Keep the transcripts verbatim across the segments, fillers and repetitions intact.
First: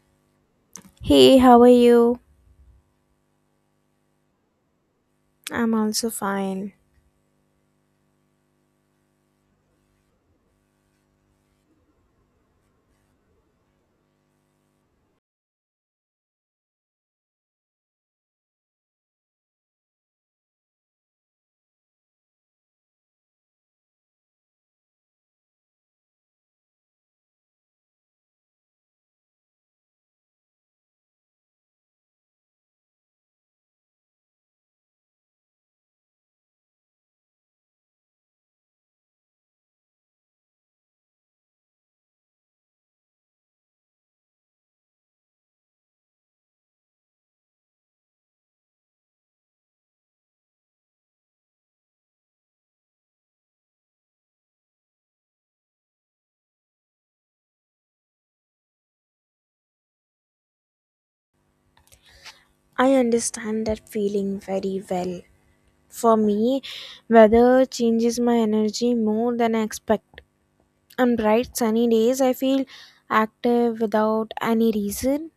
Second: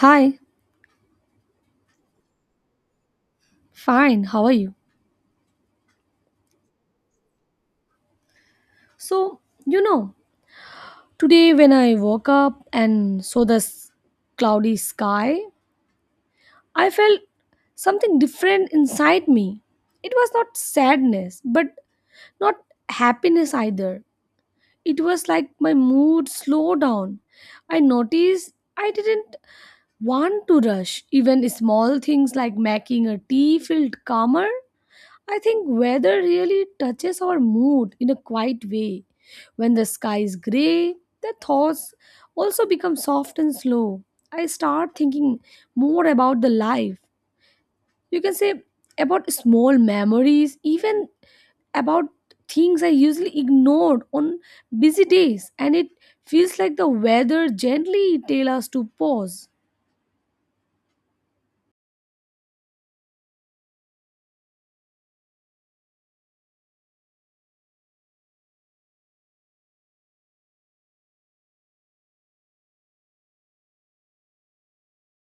Hi, Hey, how are you? fine, how are you? I'm also fine. So, you know, today when I woke up and saw this cloudy sky, I felt something different inside me. It was not sadness, but not happiness either. It was like my mood slowed down. I noticed I didn't want to rush. Even small things like making a tea felt calmer. I think weather really touches our mood in a quiet way. When the sky is grey, the thoughts also become soft and slow. I start thinking more about the life. You can say about small memories, even about things I usually ignored on busy days, and it feels like the weather gently tells us to pause. I understand that feeling very well. For me, weather changes my energy more than I expect. On bright sunny days, I feel active without any reason.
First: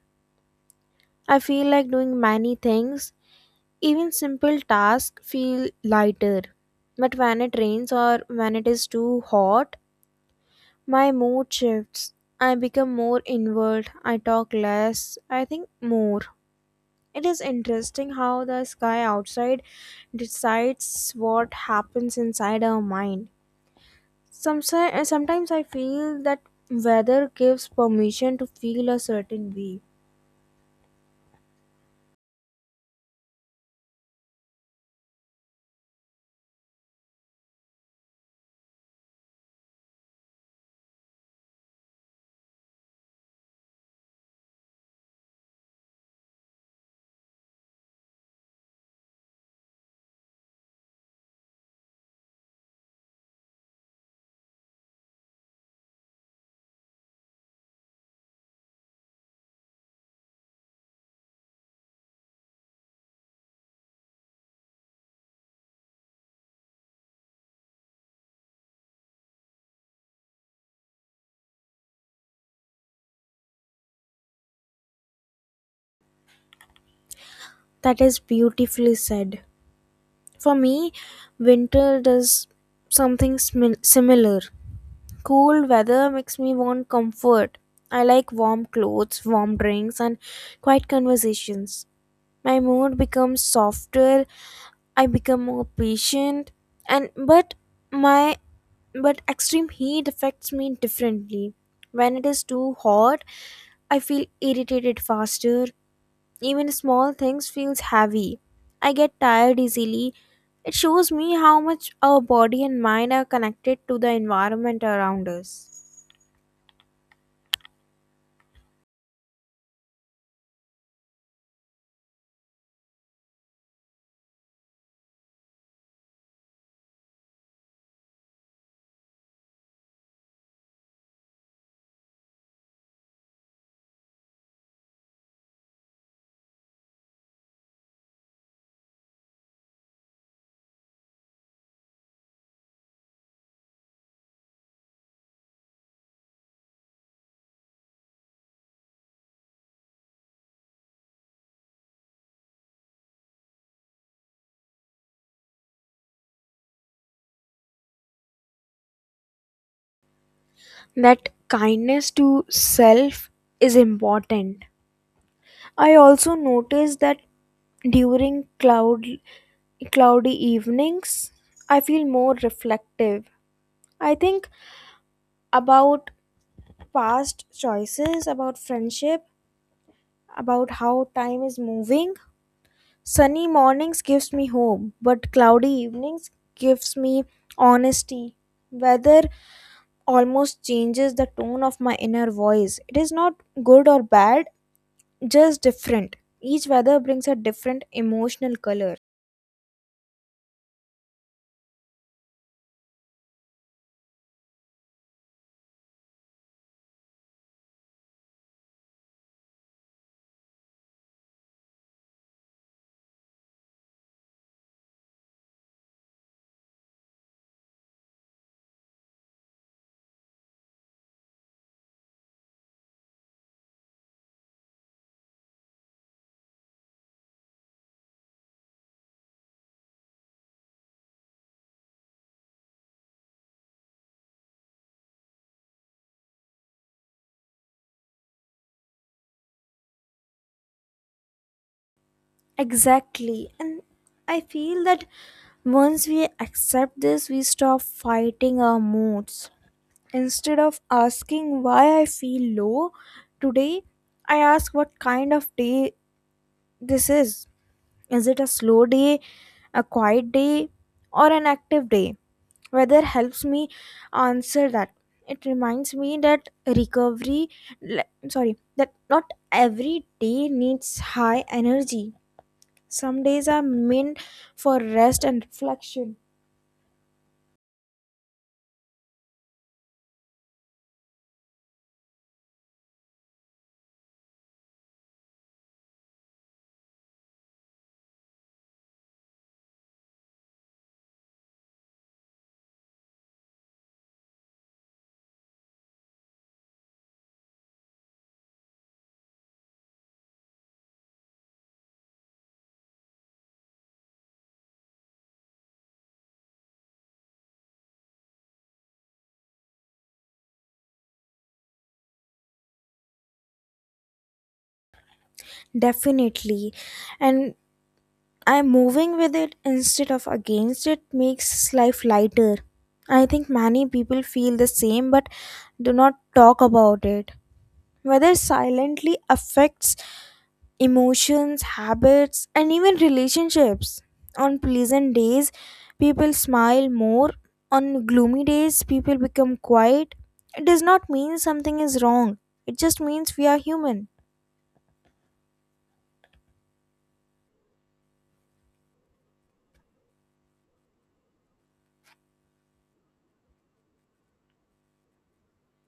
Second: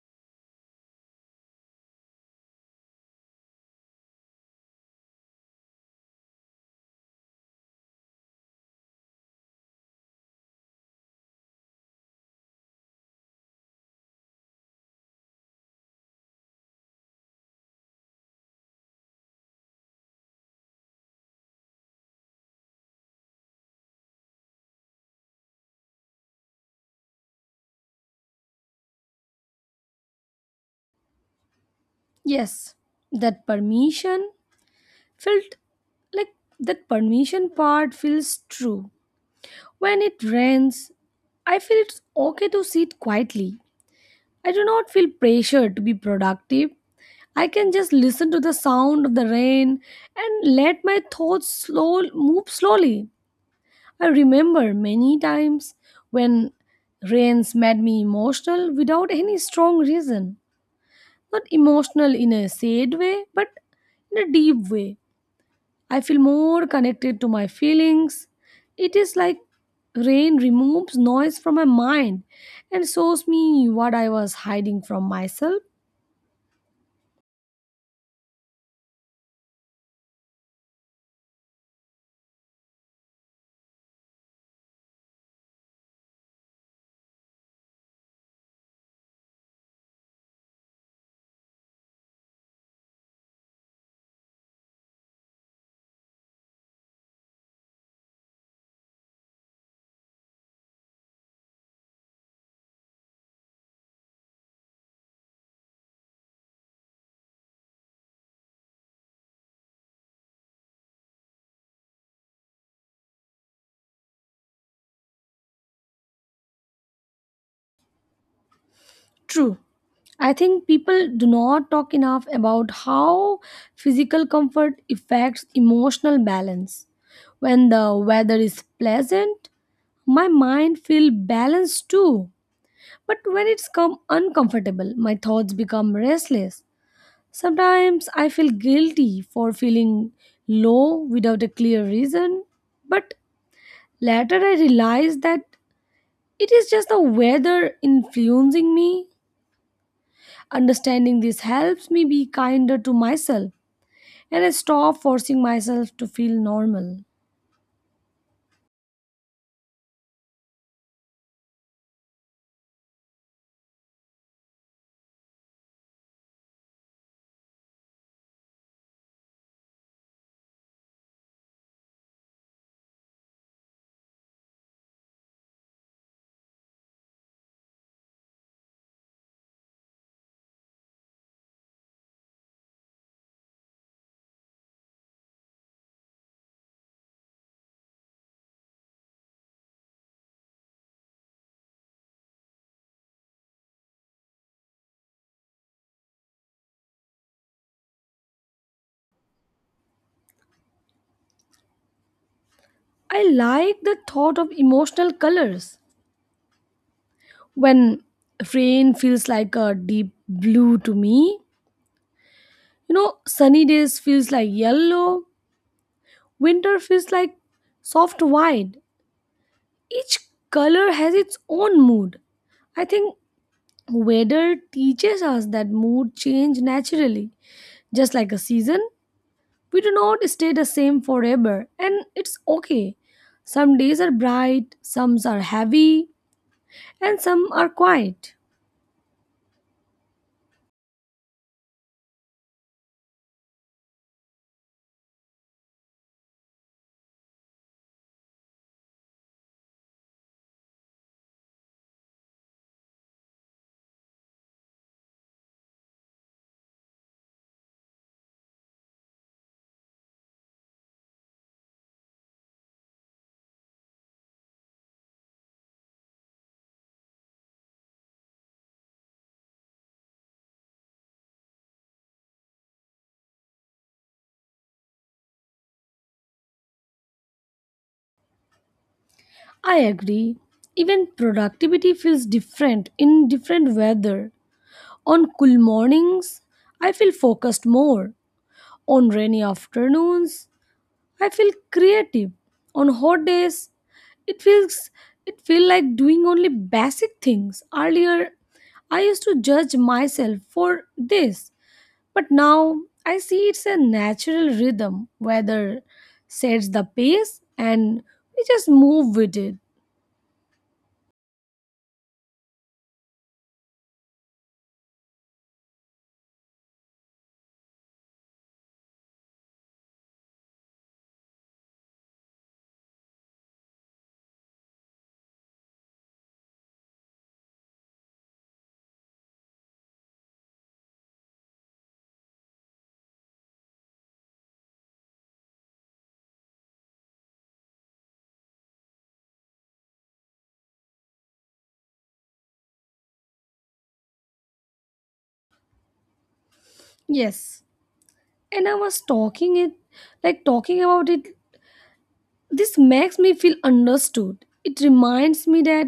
I feel like doing many things. Even simple tasks feel lighter. But when it rains or when it is too hot, my mood shifts. I become more inward. I talk less. I think more. It is interesting how the sky outside decides what happens inside our mind. Some, sometimes I feel that weather gives permission to feel a certain way. Yes, that permission felt like that permission part feels true. When it rains, I feel it's okay to sit quietly. I do not feel pressured to be productive. I can just listen to the sound of the rain and let my thoughts slow move slowly. I remember many times when rains made me emotional without any strong reason. Not emotional in a sad way, but in a deep way. I feel more connected to my feelings. It is like rain removes noise from my mind and shows me what I was hiding from myself. That is beautifully said. For me, winter does something smi- similar. Cool weather makes me want comfort. I like warm clothes, warm drinks, and quiet conversations. My mood becomes softer. I become more patient, and but my but extreme heat affects me differently. When it is too hot, I feel irritated faster. Even small things feels heavy. I get tired easily. It shows me how much our body and mind are connected to the environment around us. True. I think people do not talk enough about how physical comfort affects emotional balance. When the weather is pleasant, my mind feels balanced too. But when it's come uncomfortable, my thoughts become restless. Sometimes I feel guilty for feeling low without a clear reason, but later I realize that it is just the weather influencing me. Understanding this helps me be kinder to myself, and I stop forcing myself to feel normal. That kindness to self is important. I also noticed that during cloud cloudy evenings, I feel more reflective. I think about past choices, about friendship, about how time is moving. Sunny mornings gives me hope, but cloudy evenings gives me honesty. Weather almost changes the tone of my inner voice. It is not good or bad, just different. Each weather brings a different emotional color. I like the thought of emotional colors. When rain feels like a deep blue to me, you know, sunny days feels like yellow, winter feels like soft white. Each color has its own mood. I think weather teaches us that mood change naturally. Just like a season, we do not stay the same forever, and it's okay. Some days are bright, some are heavy, and some are quiet. Exactly. And I feel that once we accept this, we stop fighting our moods. Instead of asking why I feel low today, I ask what kind of day this is. Is it a slow day, a quiet day, or an active day? Weather helps me answer that. It reminds me that recovery, le- sorry, that not every day needs high energy. Some days are meant for rest and reflection. I agree. Even productivity feels different in different weather. On cool mornings, I feel focused more. On rainy afternoons, I feel creative. On hot days, it feels it feel like doing only basic things. Earlier, I used to judge myself for this, but now I see it's a natural rhythm. Weather sets the pace, and we just move with it. Definitely. And I'm moving with it instead of against it makes life lighter. I think many people feel the same but do not talk about it. Whether silently affects emotions, habits, and even relationships. On pleasant days, people smile more. On gloomy days, people become quiet. It does not mean something is wrong, it just means we are human. Yes, and I was talking it like talking about it. This makes me feel understood. It reminds me that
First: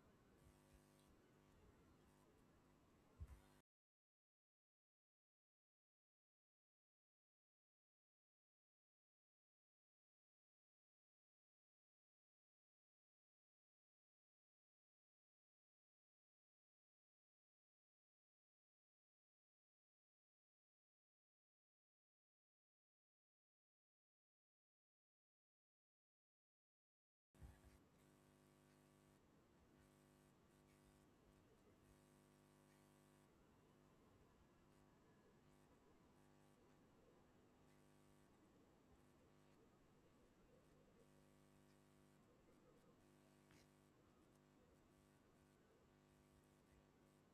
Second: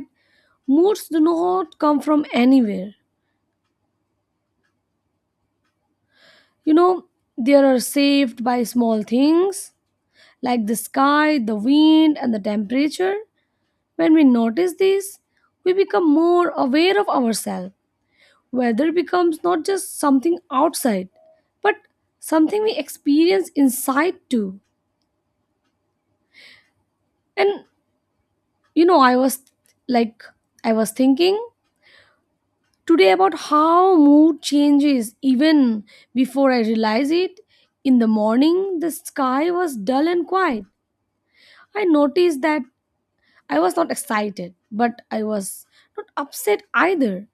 moods do not come from anywhere. You know, they are saved by small things like the sky, the wind, and the temperature. When we notice these, we become more aware of ourselves. Weather becomes not just something outside, but something we experience inside too. And you know, I was like, I was thinking today about how mood changes even before I realize it. In the morning, the sky was dull and quiet. I noticed that I was not excited, but I was not upset either.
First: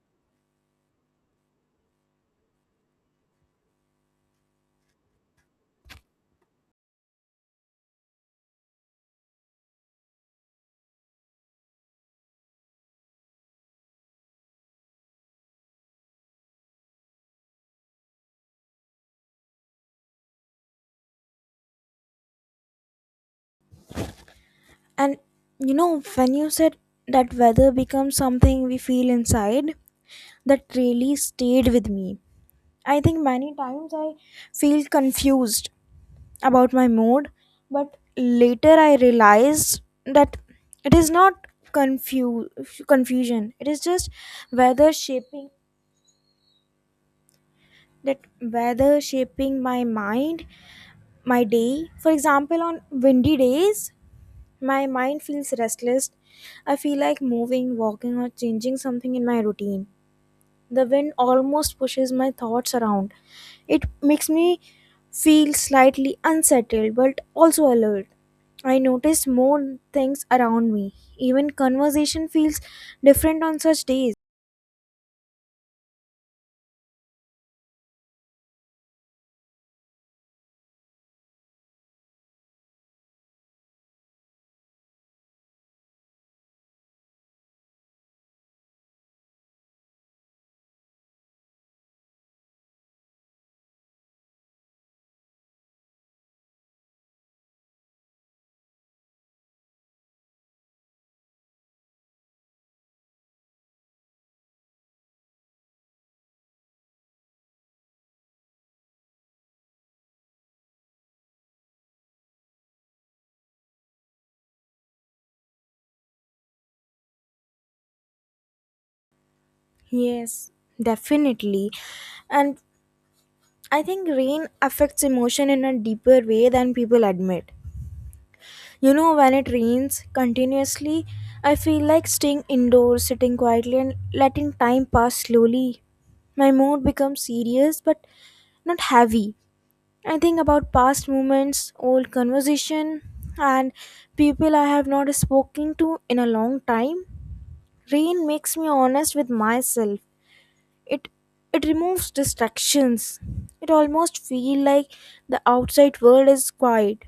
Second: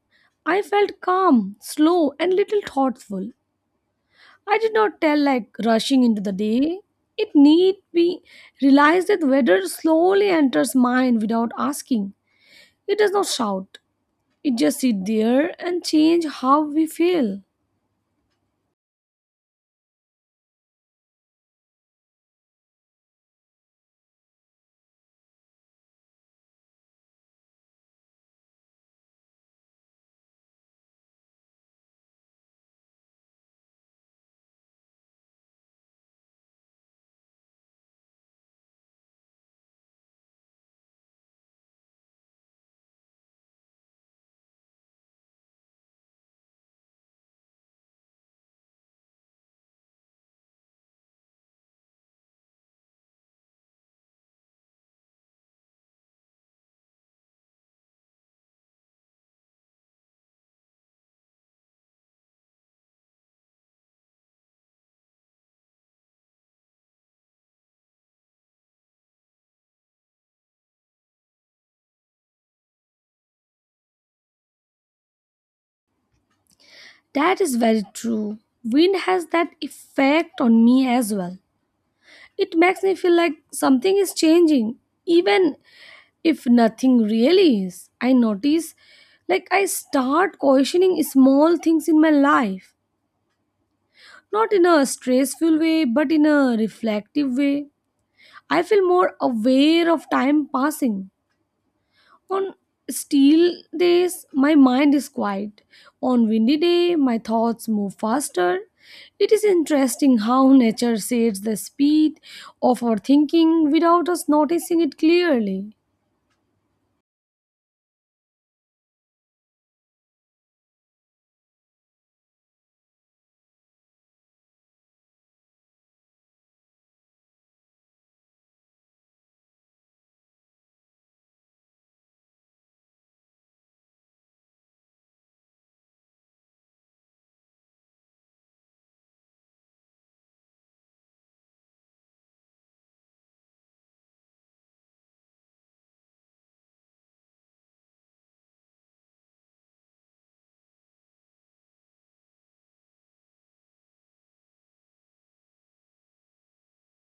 I felt calm, slow, and little thoughtful. I did not tell like rushing into the day. It need be realized that weather slowly enters mind without asking. It does not shout. It just sit there and change how we feel. And you know, when you said that weather becomes something we feel inside, that really stayed with me. I think many times I feel confused about my mood, but later I realized that it is not confuse confusion. It is just weather shaping that weather shaping my mind, my day. For example, on windy days, my mind feels restless. I feel like moving, walking, or changing something in my routine. The wind almost pushes my thoughts around. It makes me feel slightly unsettled but also alert. I notice more things around me. Even conversation feels different on such days. That is very true. Wind has that effect on me as well. It makes me feel like something is changing, even if nothing really is. I notice, like, I start questioning small things in my life. Not in a stressful way, but in a reflective way. I feel more aware of time passing. On still days, my mind is quiet. On windy day, my thoughts move faster. It is interesting how nature shapes the speed of our thinking without us noticing it clearly. Yes, definitely. And I think rain affects emotion in a deeper way than people admit. You know, when it rains continuously, I feel like staying indoors, sitting quietly, and letting time pass slowly. My mood becomes serious but not heavy. I think about past moments, old conversation, and people I have not spoken to in a long time. Rain makes me honest with myself. It it removes distractions. It almost feel like the outside world is quiet,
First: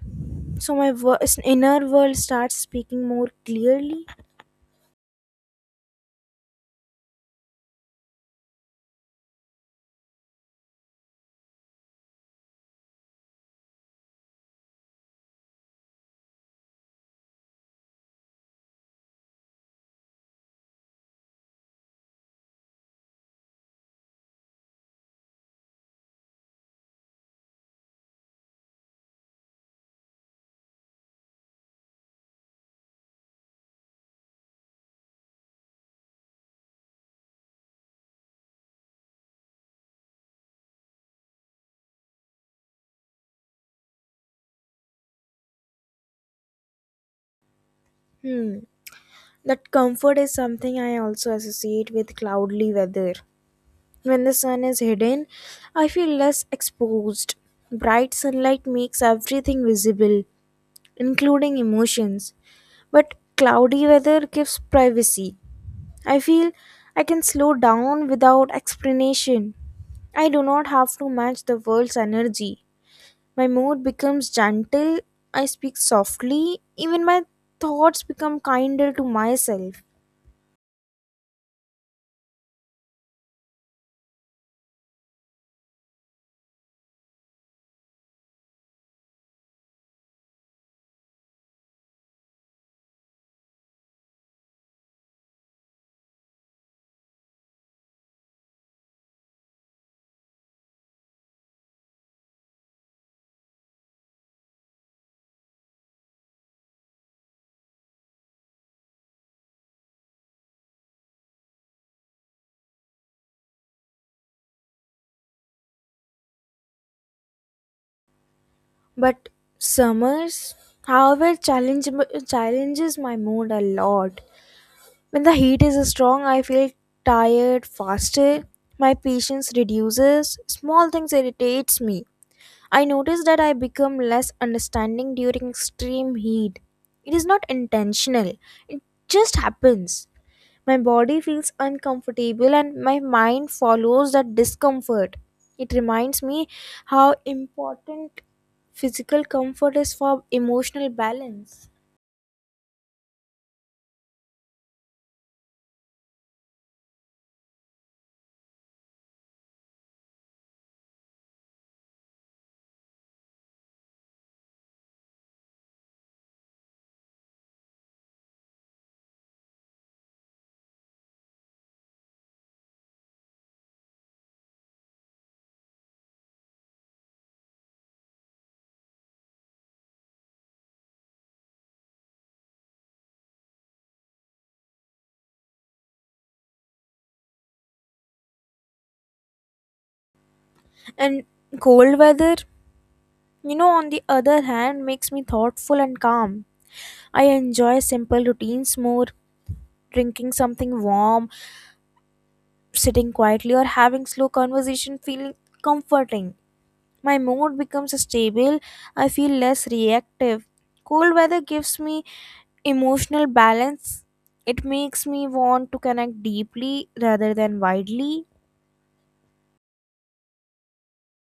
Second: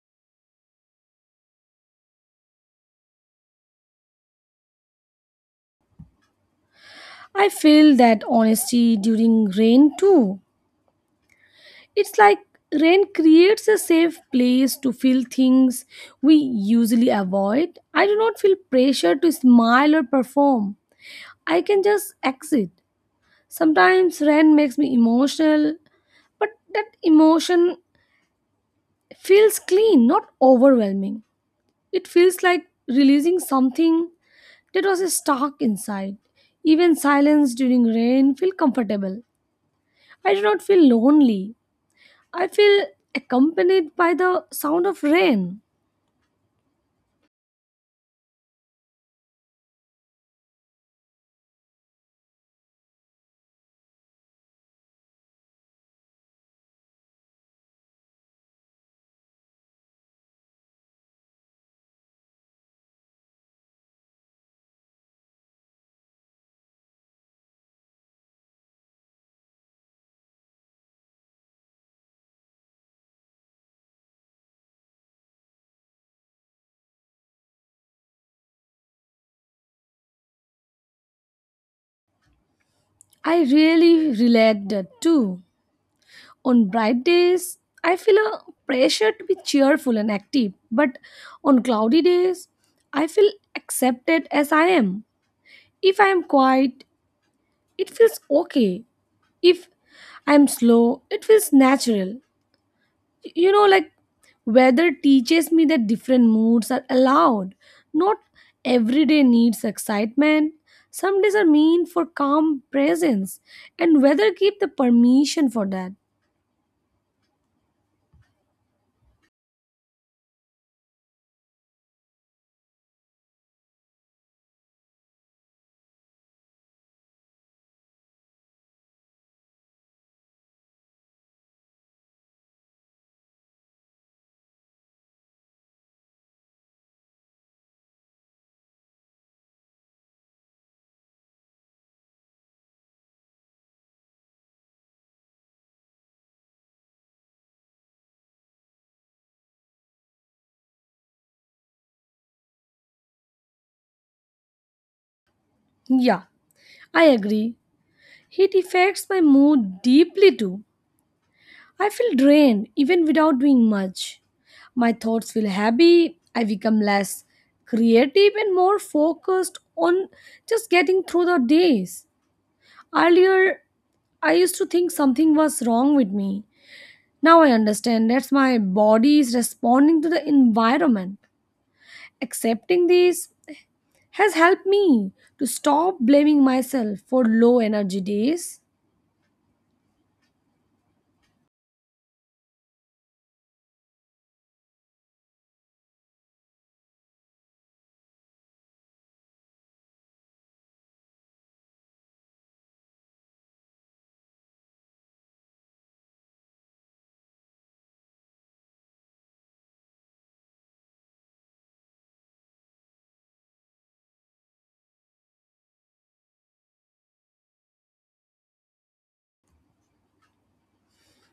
so my wor- inner world starts speaking more clearly. I feel that honesty during rain too. It's like rain creates a safe place to feel things we usually avoid. I do not feel pressure to smile or perform. I can just exit. Sometimes rain makes me emotional, but that emotion feels clean, not overwhelming. It feels like releasing something that was stuck inside. Even silence during rain feels comfortable. I do not feel lonely. I feel accompanied by the sound of rain. Hmm, that comfort is something I also associate with cloudy weather. When the sun is hidden, I feel less exposed. Bright sunlight makes everything visible, including emotions, but cloudy weather gives privacy. I feel I can slow down without explanation. I do not have to match the world's energy. My mood becomes gentle, I speak softly, even my thoughts become kinder to myself. I really relate that too. On bright days, I feel a pressure to be cheerful and active, but on cloudy days, I feel accepted as I am. If I am quiet, it feels okay. If I am slow, it feels natural. you know like weather teaches me that different moods are allowed. Not every day needs excitement. Some days are mean for calm presence, and weather give the permission for that. But summers, however, challenge, challenges my mood a lot. When the heat is strong, I feel tired faster. My patience reduces. Small things irritates me. I notice that I become less understanding during extreme heat. It is not intentional, it just happens. My body feels uncomfortable and my mind follows that discomfort. It reminds me how important physical comfort is for emotional balance. Yeah, I agree. Heat affects my mood deeply too. I feel drained even without doing much. My thoughts feel heavy. I become less creative and more focused on just getting through the days. Earlier, I used to think something was wrong with me. Now I understand that's my body is responding to the environment. Accepting this has helped me to stop blaming myself for low energy days. And cold weather, you know, on the other hand, makes me thoughtful and calm. I enjoy simple routines more, drinking something warm, sitting quietly, or having slow conversation feeling comforting. My mood becomes stable. I feel less reactive. Cold weather gives me emotional balance. It makes me want to connect deeply rather than widely.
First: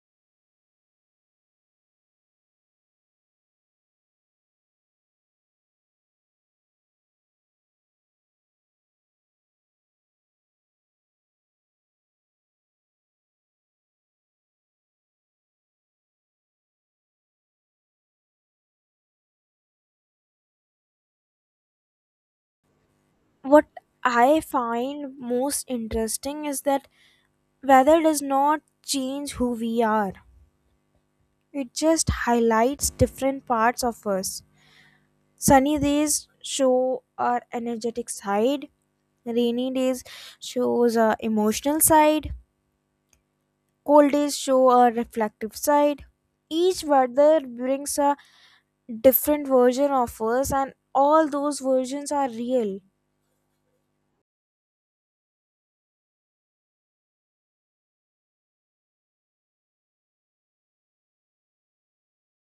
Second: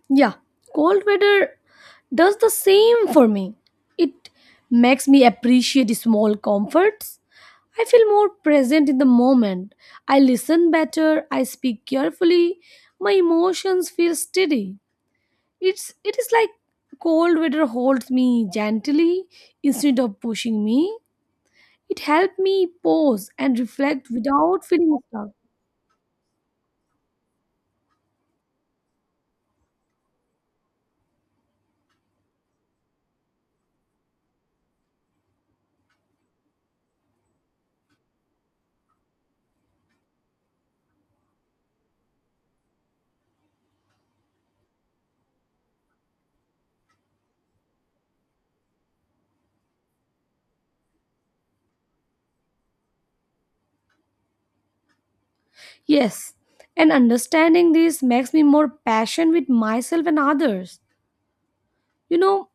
Yeah, cold weather does the same for me. It makes me appreciate small comforts. I feel more present in the moment. I listen better. I speak carefully. My emotions feel steady. It's it is like cold weather holds me gently instead of pushing me. It helped me pause and What reflect I without feeling find stuck. most interesting is that weather does not change who we are. It just highlights different parts of us. Sunny days show our energetic side. Rainy days shows a emotional side. Cold days show a reflective side. Each weather brings a different version of us, and all those versions are real. Yes, and understanding this makes me more patient with myself and others. You know,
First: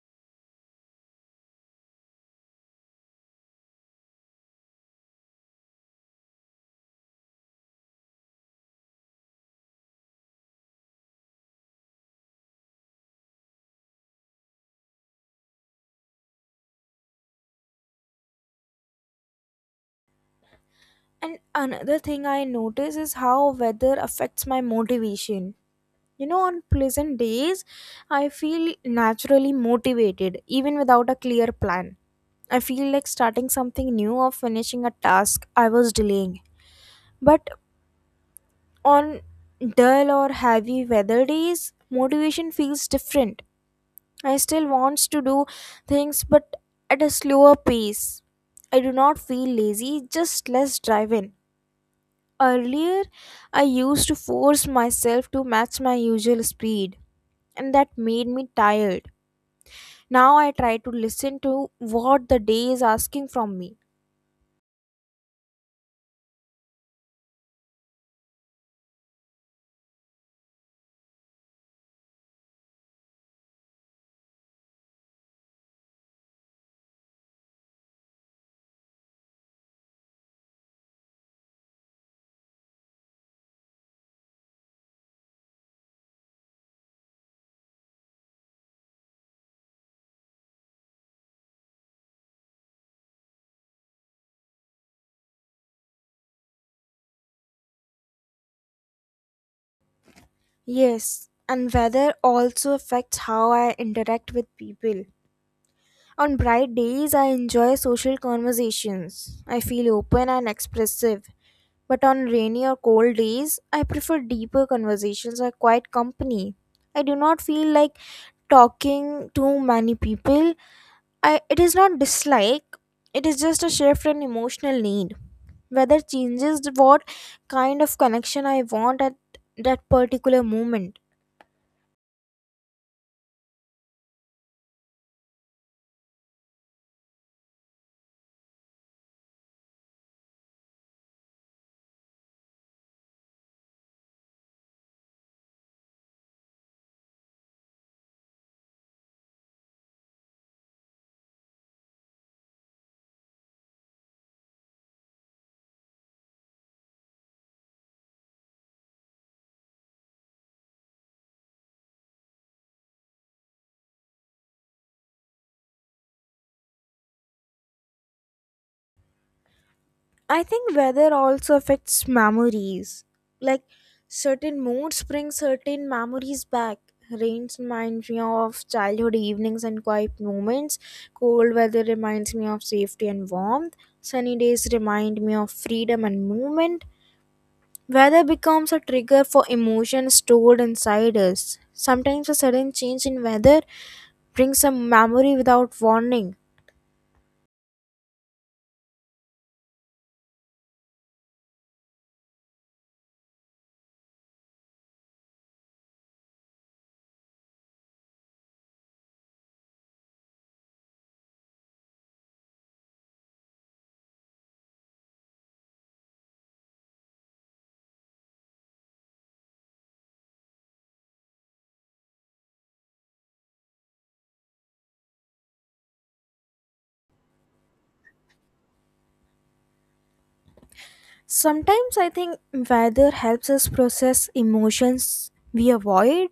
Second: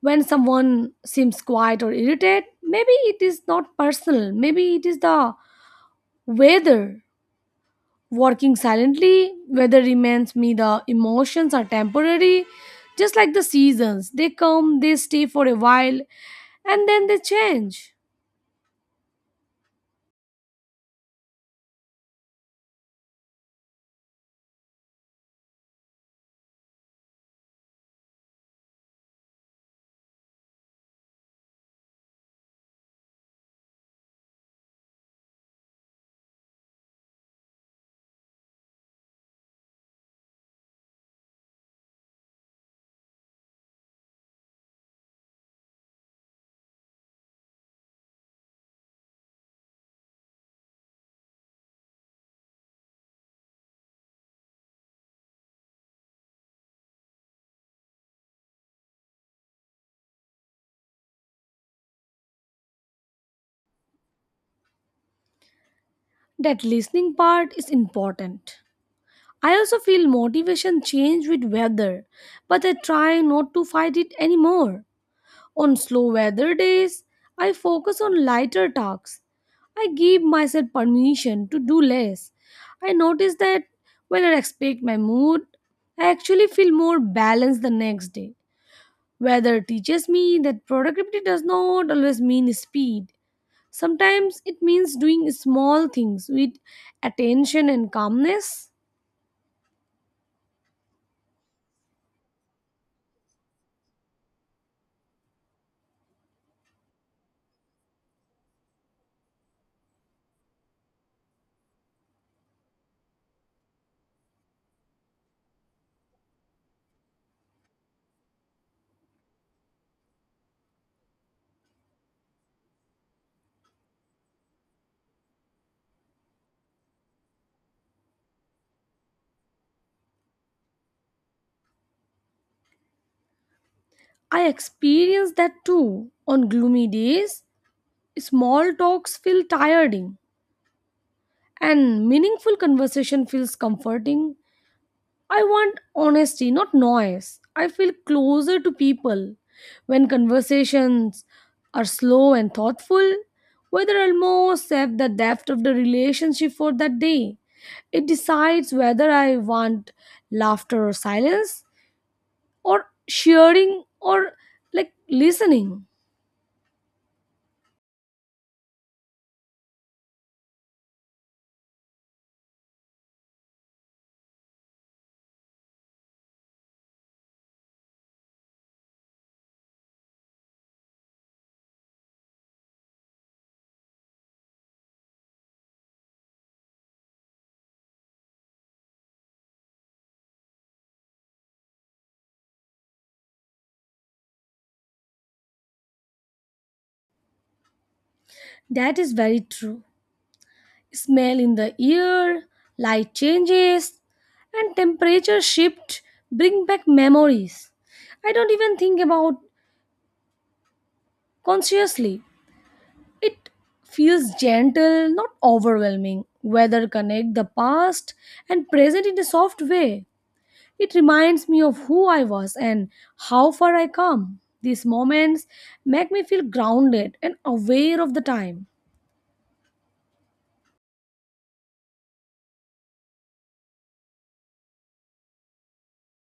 when someone seems quiet or irritated, maybe it is not personal. Maybe it is the weather. Working silently, weather reminds me the emotions are temporary, just like the seasons. They come, they stay for a while, and then they change. And another thing I notice is how weather affects my motivation. You know, on pleasant days, I feel naturally motivated even without a clear plan. I feel like starting something new or finishing a task I was delaying. But On dull or heavy weather days, motivation feels different. I still wants to do things but at a slower pace. I do not feel lazy, just less driven. Earlier, I used to force myself to match my usual speed, and that made me tired. Now I try to listen to what the day is asking from me. That listening part is important. I also feel motivation change with weather, but I try not to fight it anymore. On slow weather days, I focus on lighter tasks. I give myself permission to do less. I notice that when I respect my mood, I actually feel more balanced the next day. Weather teaches me that productivity does not always mean speed. Sometimes it means doing small things with attention and calmness. Yes, and weather also affects how I interact with people. On bright days, I enjoy social conversations. I feel open and expressive. But on rainy or cold days, I prefer deeper conversations or quiet company. I do not feel like talking to many people. I, it is not dislike, it is just a shift in emotional need. Weather changes what kind of connection I want at that particular moment. I experience that too. On gloomy days, small talks feel tiring and meaningful conversation feels comforting. I want honesty, not noise. I feel closer to people when conversations are slow and thoughtful, whether I'll more accept the depth of the relationship for that day. It decides whether I want laughter or silence, or sharing or like listening. I think weather also affects memories. Like certain moods bring certain memories back. Rains reminds me of childhood evenings and quiet moments. Cold weather reminds me of safety and warmth. Sunny days remind me of freedom and movement. Weather becomes a trigger for emotions stored inside us. Sometimes a sudden change in weather brings a memory without warning. That is very true. Smell in the air, light changes, and temperature shift bring back memories. I don't even think about consciously. It feels gentle, not overwhelming. Weather connect the past and present in a soft way. It reminds me of who I was and how far I come. These moments make me feel grounded and aware of the time. Sometimes I think weather helps us process emotions we avoid.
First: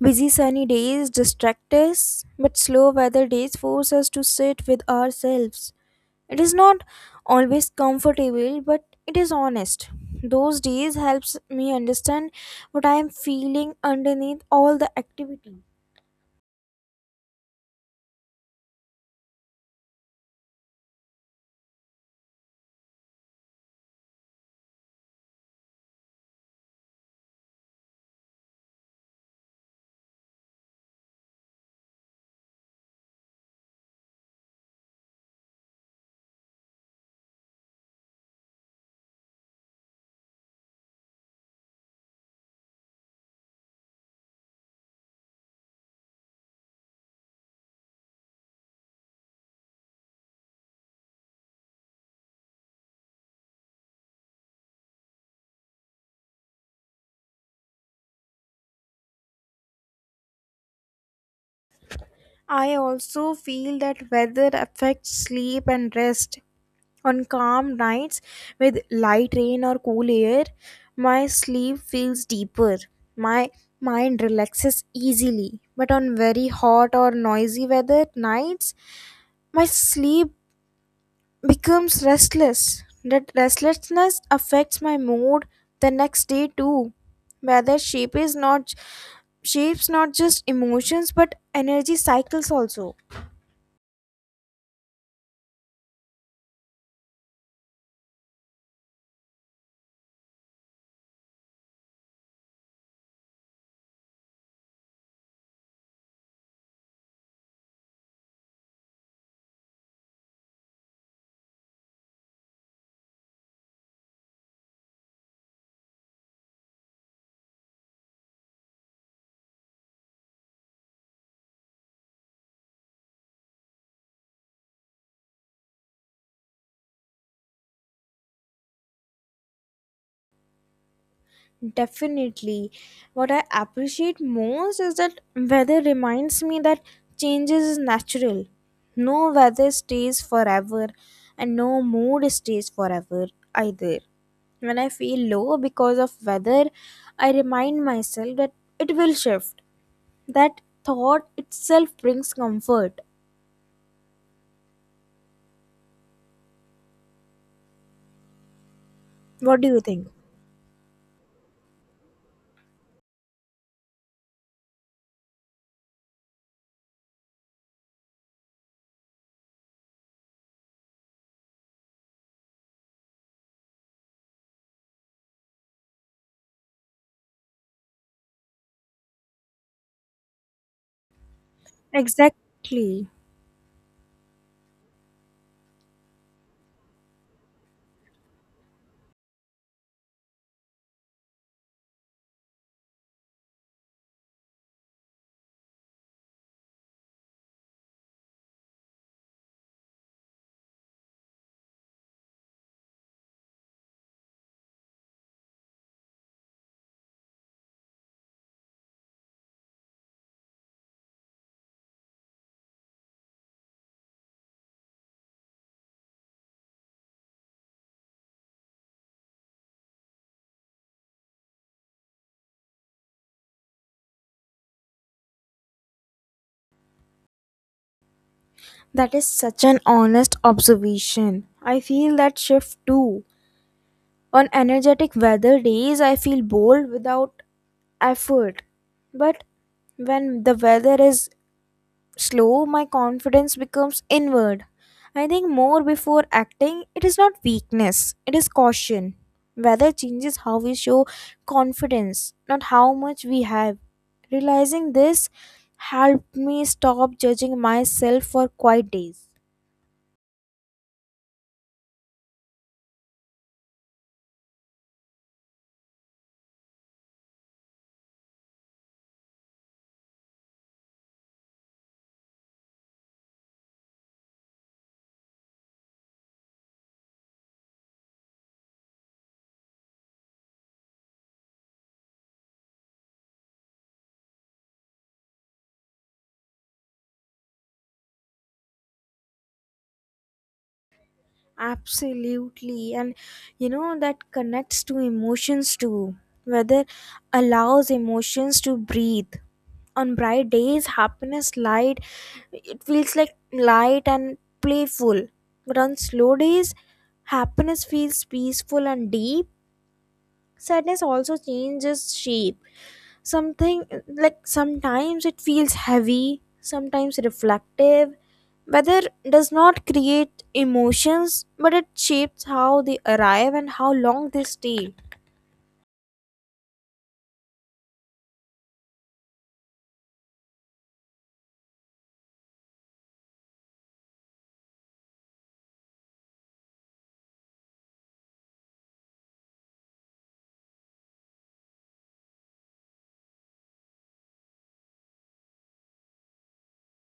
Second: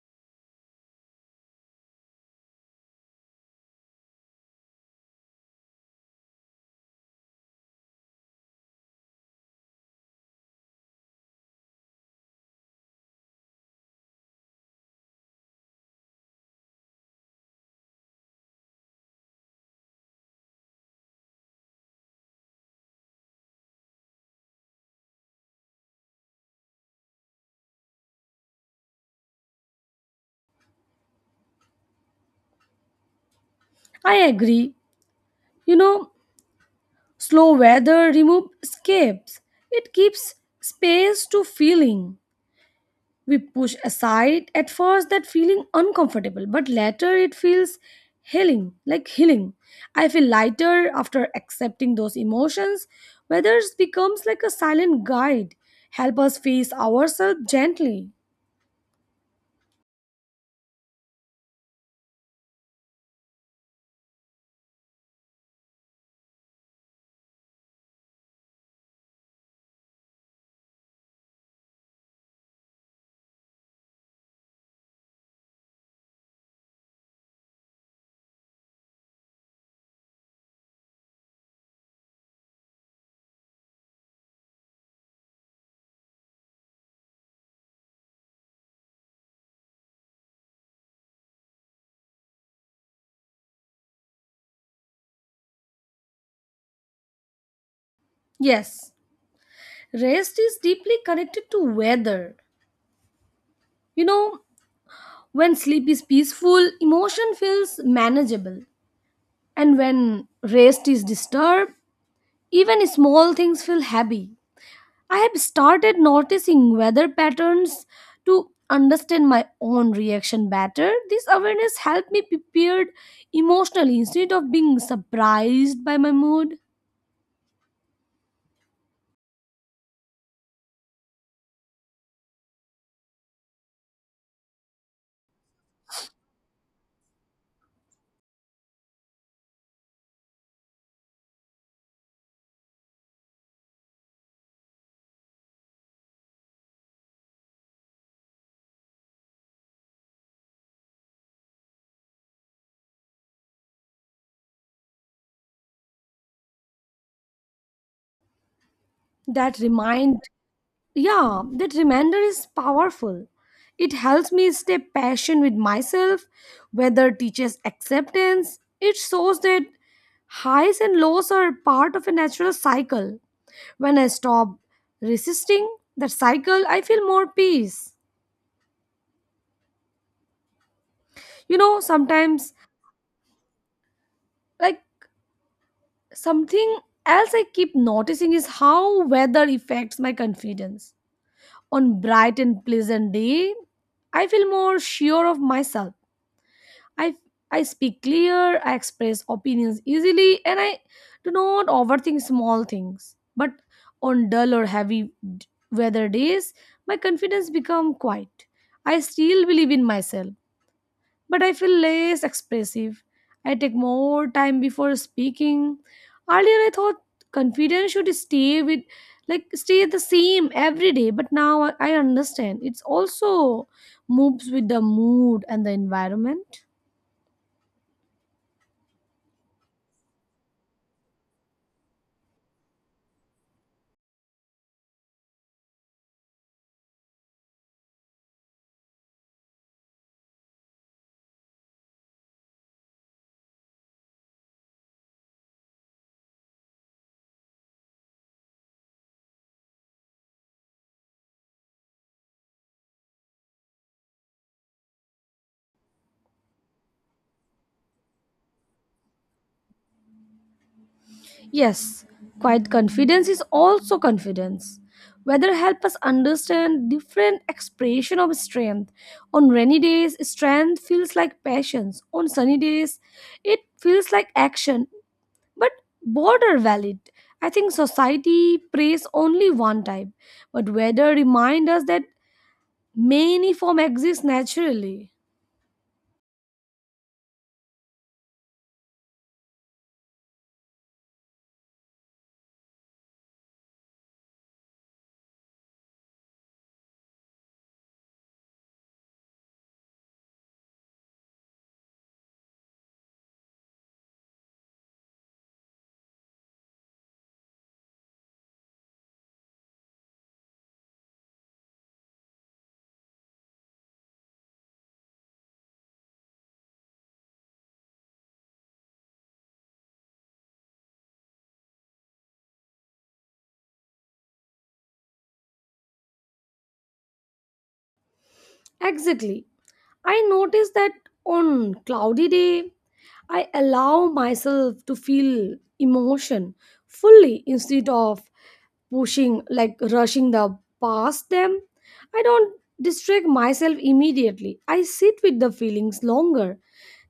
Busy sunny days distract us, but slow weather days force us to sit with ourselves. It is not always comfortable, but it is honest. Those days helps me understand what I am feeling underneath all the activity. I agree. You know, slow weather removes escapes. It gives space to feeling. We push aside at first that feeling uncomfortable, but later it feels healing, like healing. I feel lighter after accepting those emotions. Weather becomes like a silent guide, help us face ourselves gently. I also feel that weather affects sleep and rest. On calm nights with light rain or cool air, my sleep feels deeper. My mind relaxes easily. But on very hot or noisy weather nights, my sleep becomes restless. That restlessness affects my mood the next day too. Weather shape is not shapes not just emotions but energy cycles also. Yes, rest is deeply connected to weather. You know, when sleep is peaceful, emotion feels manageable. And when rest is disturbed, even small things feel heavy. I have started noticing weather patterns to understand my own reaction better. This awareness helped me prepared emotionally instead of being surprised by my mood. Definitely. What I appreciate most is that weather reminds me that changes is natural. No weather stays forever, and no mood stays forever either. When I feel low because of weather, I remind myself that it will shift. That thought itself brings comfort. That What do you think? remind Yeah, that reminder is powerful. It helps me stay patient with myself, whether teaches acceptance. It shows that highs and lows are part of a natural cycle. When I stop resisting that cycle, I feel more peace. You know, sometimes, Exactly. like something else I keep noticing is how weather affects my confidence. On bright and pleasant day, I feel more sure of myself. I I speak clear, I express opinions easily, and I do not overthink small things. But on dull or heavy d- weather days, my confidence become quiet. I still believe in myself, but I feel less expressive. I take more time before speaking. Earlier I thought confidence should stay with like stay the same every day, but now I I understand it's also moves with the mood and the environment. That is such an honest observation. I feel that shift too. On energetic weather days, I feel bold without effort. But when the weather is slow, my confidence becomes inward. I think more before acting, it is not weakness, it is caution. Weather changes how we show confidence, not how much we have. Realizing this helped me stop judging myself for quiet days. Yes, quiet confidence is also confidence. Weather help us understand different expression of strength. On rainy days, strength feels like passions. On sunny days, it feels like action. But both are valid. I think society prays only one type, but weather remind us that many form exist naturally. Absolutely. And you know, that connects to emotions too. Weather allows emotions to breathe. On bright days, happiness light it feels like light and playful. But on slow days, happiness feels peaceful and deep. Sadness also changes shape, something like sometimes it feels heavy, sometimes reflective. Weather does not create emotions, but it shapes how they arrive and how long they stay. Exactly. I notice that on cloudy day, I allow myself to feel emotion fully instead of pushing like rushing the past them. I don't distract myself immediately. I sit with the feelings longer.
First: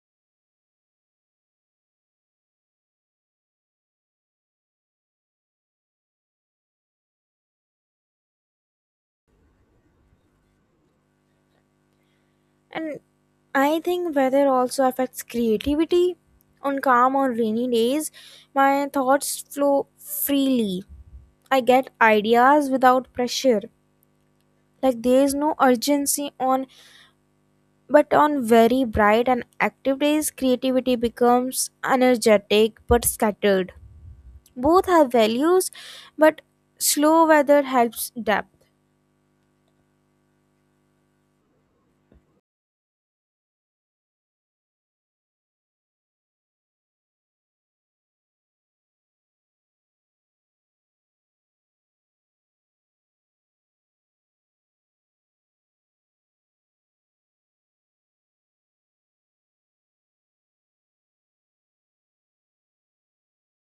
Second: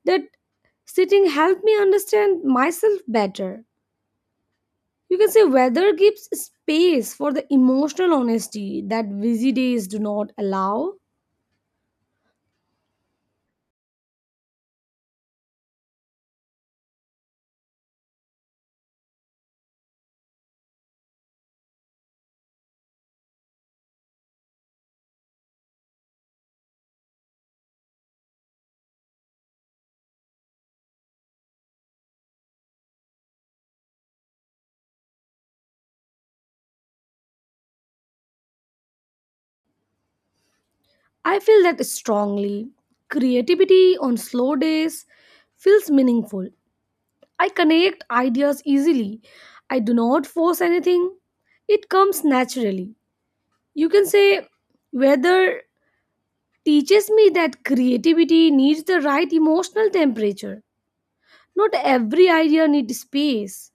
That sitting helped me understand myself better. You can say weather gives space for the emotional honesty that busy days do not allow. And I think weather also affects creativity. On calm or rainy days, my thoughts flow freely. I get ideas without pressure, like there is no urgency on But on very bright and active days, creativity becomes energetic but scattered. Both have values, but slow weather helps depth. I feel that strongly. Creativity on slow days feels meaningful. I connect ideas easily. I do not force anything. It comes naturally. You can say weather teaches me that creativity needs the right emotional temperature. Not every idea needs space.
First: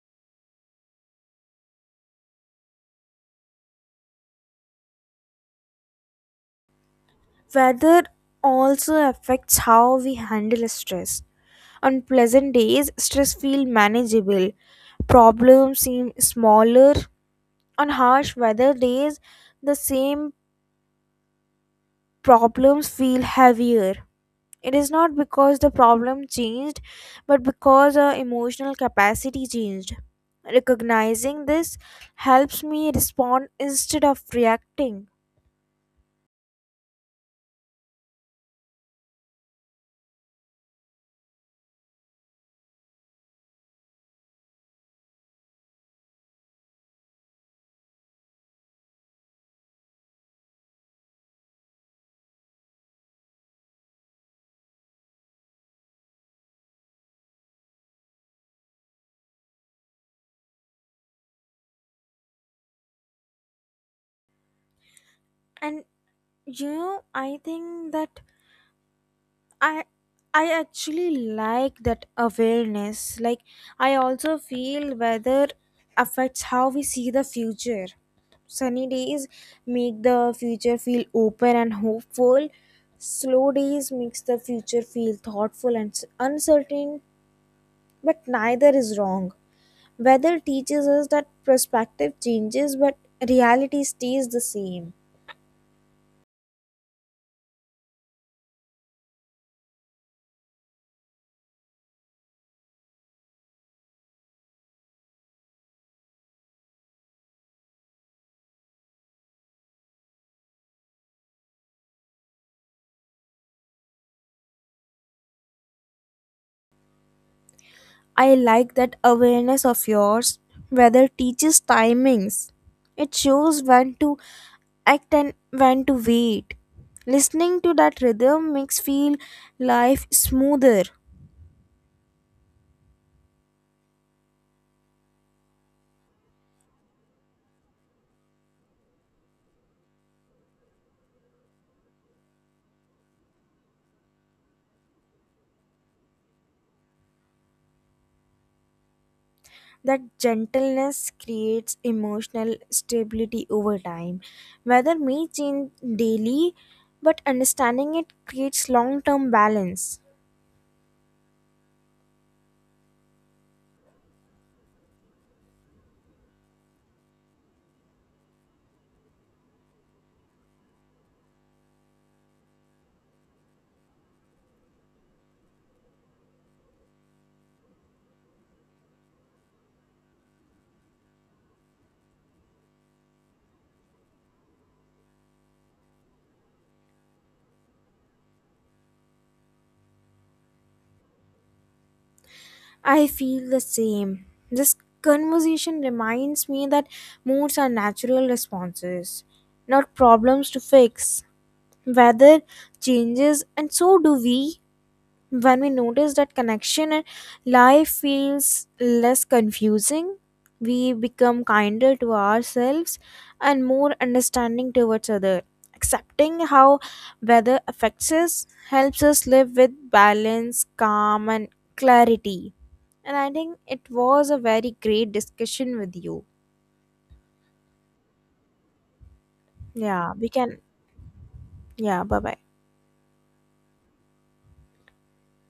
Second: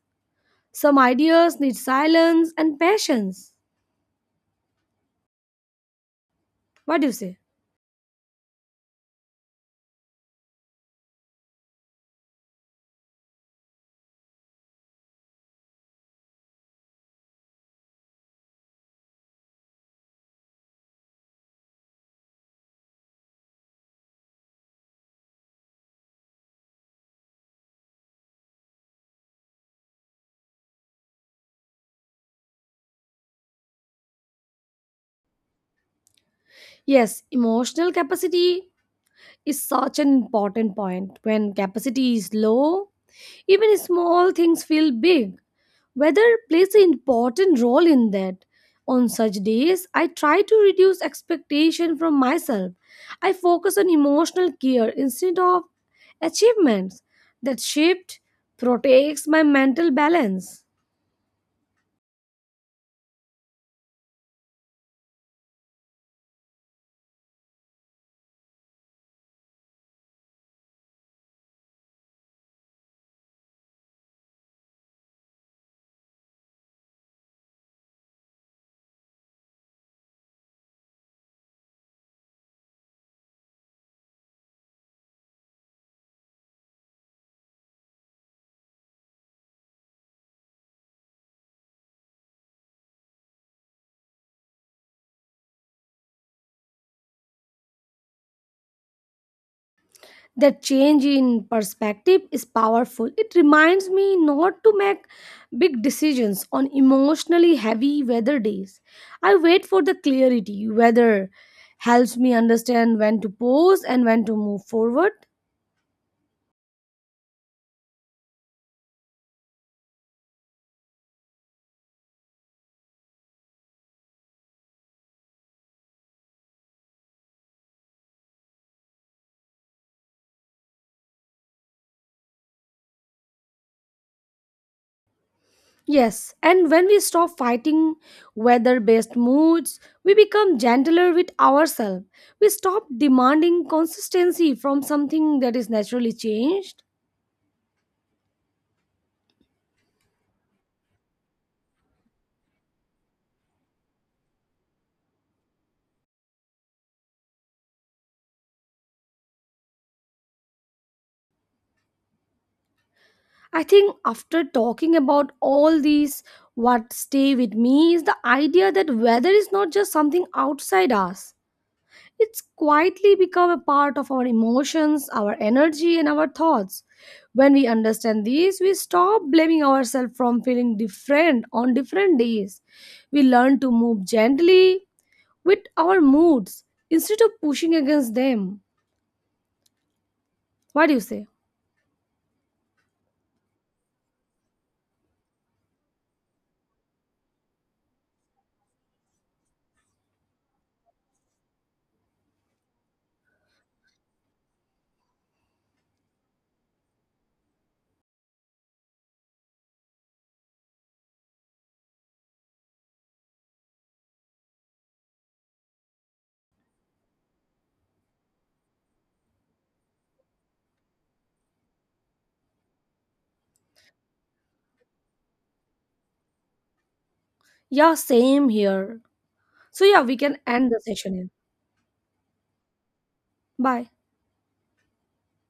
Some ideas need silence and patience. What do you say? Weather also affects how we handle stress. On pleasant days, stress feels manageable, problems seem smaller. On harsh weather days, the same problems feel heavier. It is not because the problem changed, but because our emotional capacity changed. Recognizing this helps me respond instead of reacting. Yes, emotional capacity is such an important point. When capacity is low, even small things feel big. Weather plays an important role in that. On such days, I try to reduce expectation from myself. I focus on emotional care instead of achievements. That shift protects my mental balance. And you know, I think that I I actually like that awareness. Like I also feel weather affects how we see the future. Sunny days make the future feel open and hopeful. Slow days makes the future feel thoughtful and s- uncertain, but neither is wrong. Weather teaches us that perspective changes but reality stays the same. That change in perspective is powerful. It reminds me not to make big decisions on emotionally heavy weather days. I wait for the clarity. Weather helps me understand when to pause and when to move forward. I like that awareness of yours. Weather teaches timings. It shows when to act and when to wait. Listening to that rhythm makes feel life smoother. Yes, and when we stop fighting weather based moods, we become gentler with ourselves. We stop demanding consistency from something that is naturally changed. That gentleness creates emotional stability over time. Weather may change daily, but understanding it creates long-term balance. I think after talking about all these, what stay with me is the idea that weather is not just something outside us. It's quietly become a part of our emotions, our energy, and our thoughts. When we understand this, we stop blaming ourselves from feeling different on different days. We learn to move gently with our moods instead of pushing against them. What do you say? I feel the same. This conversation reminds me that moods are natural responses, not problems to fix. Weather changes, and so do we. When we notice that connection, life feels less confusing. We become kinder to ourselves and more understanding towards other. Accepting how weather affects us helps us live with balance, calm, and clarity. And I think it was a very great discussion with you. Yeah, same here. So yeah, Yeah, we we can can. end the session here. Yeah, bye bye. Bye.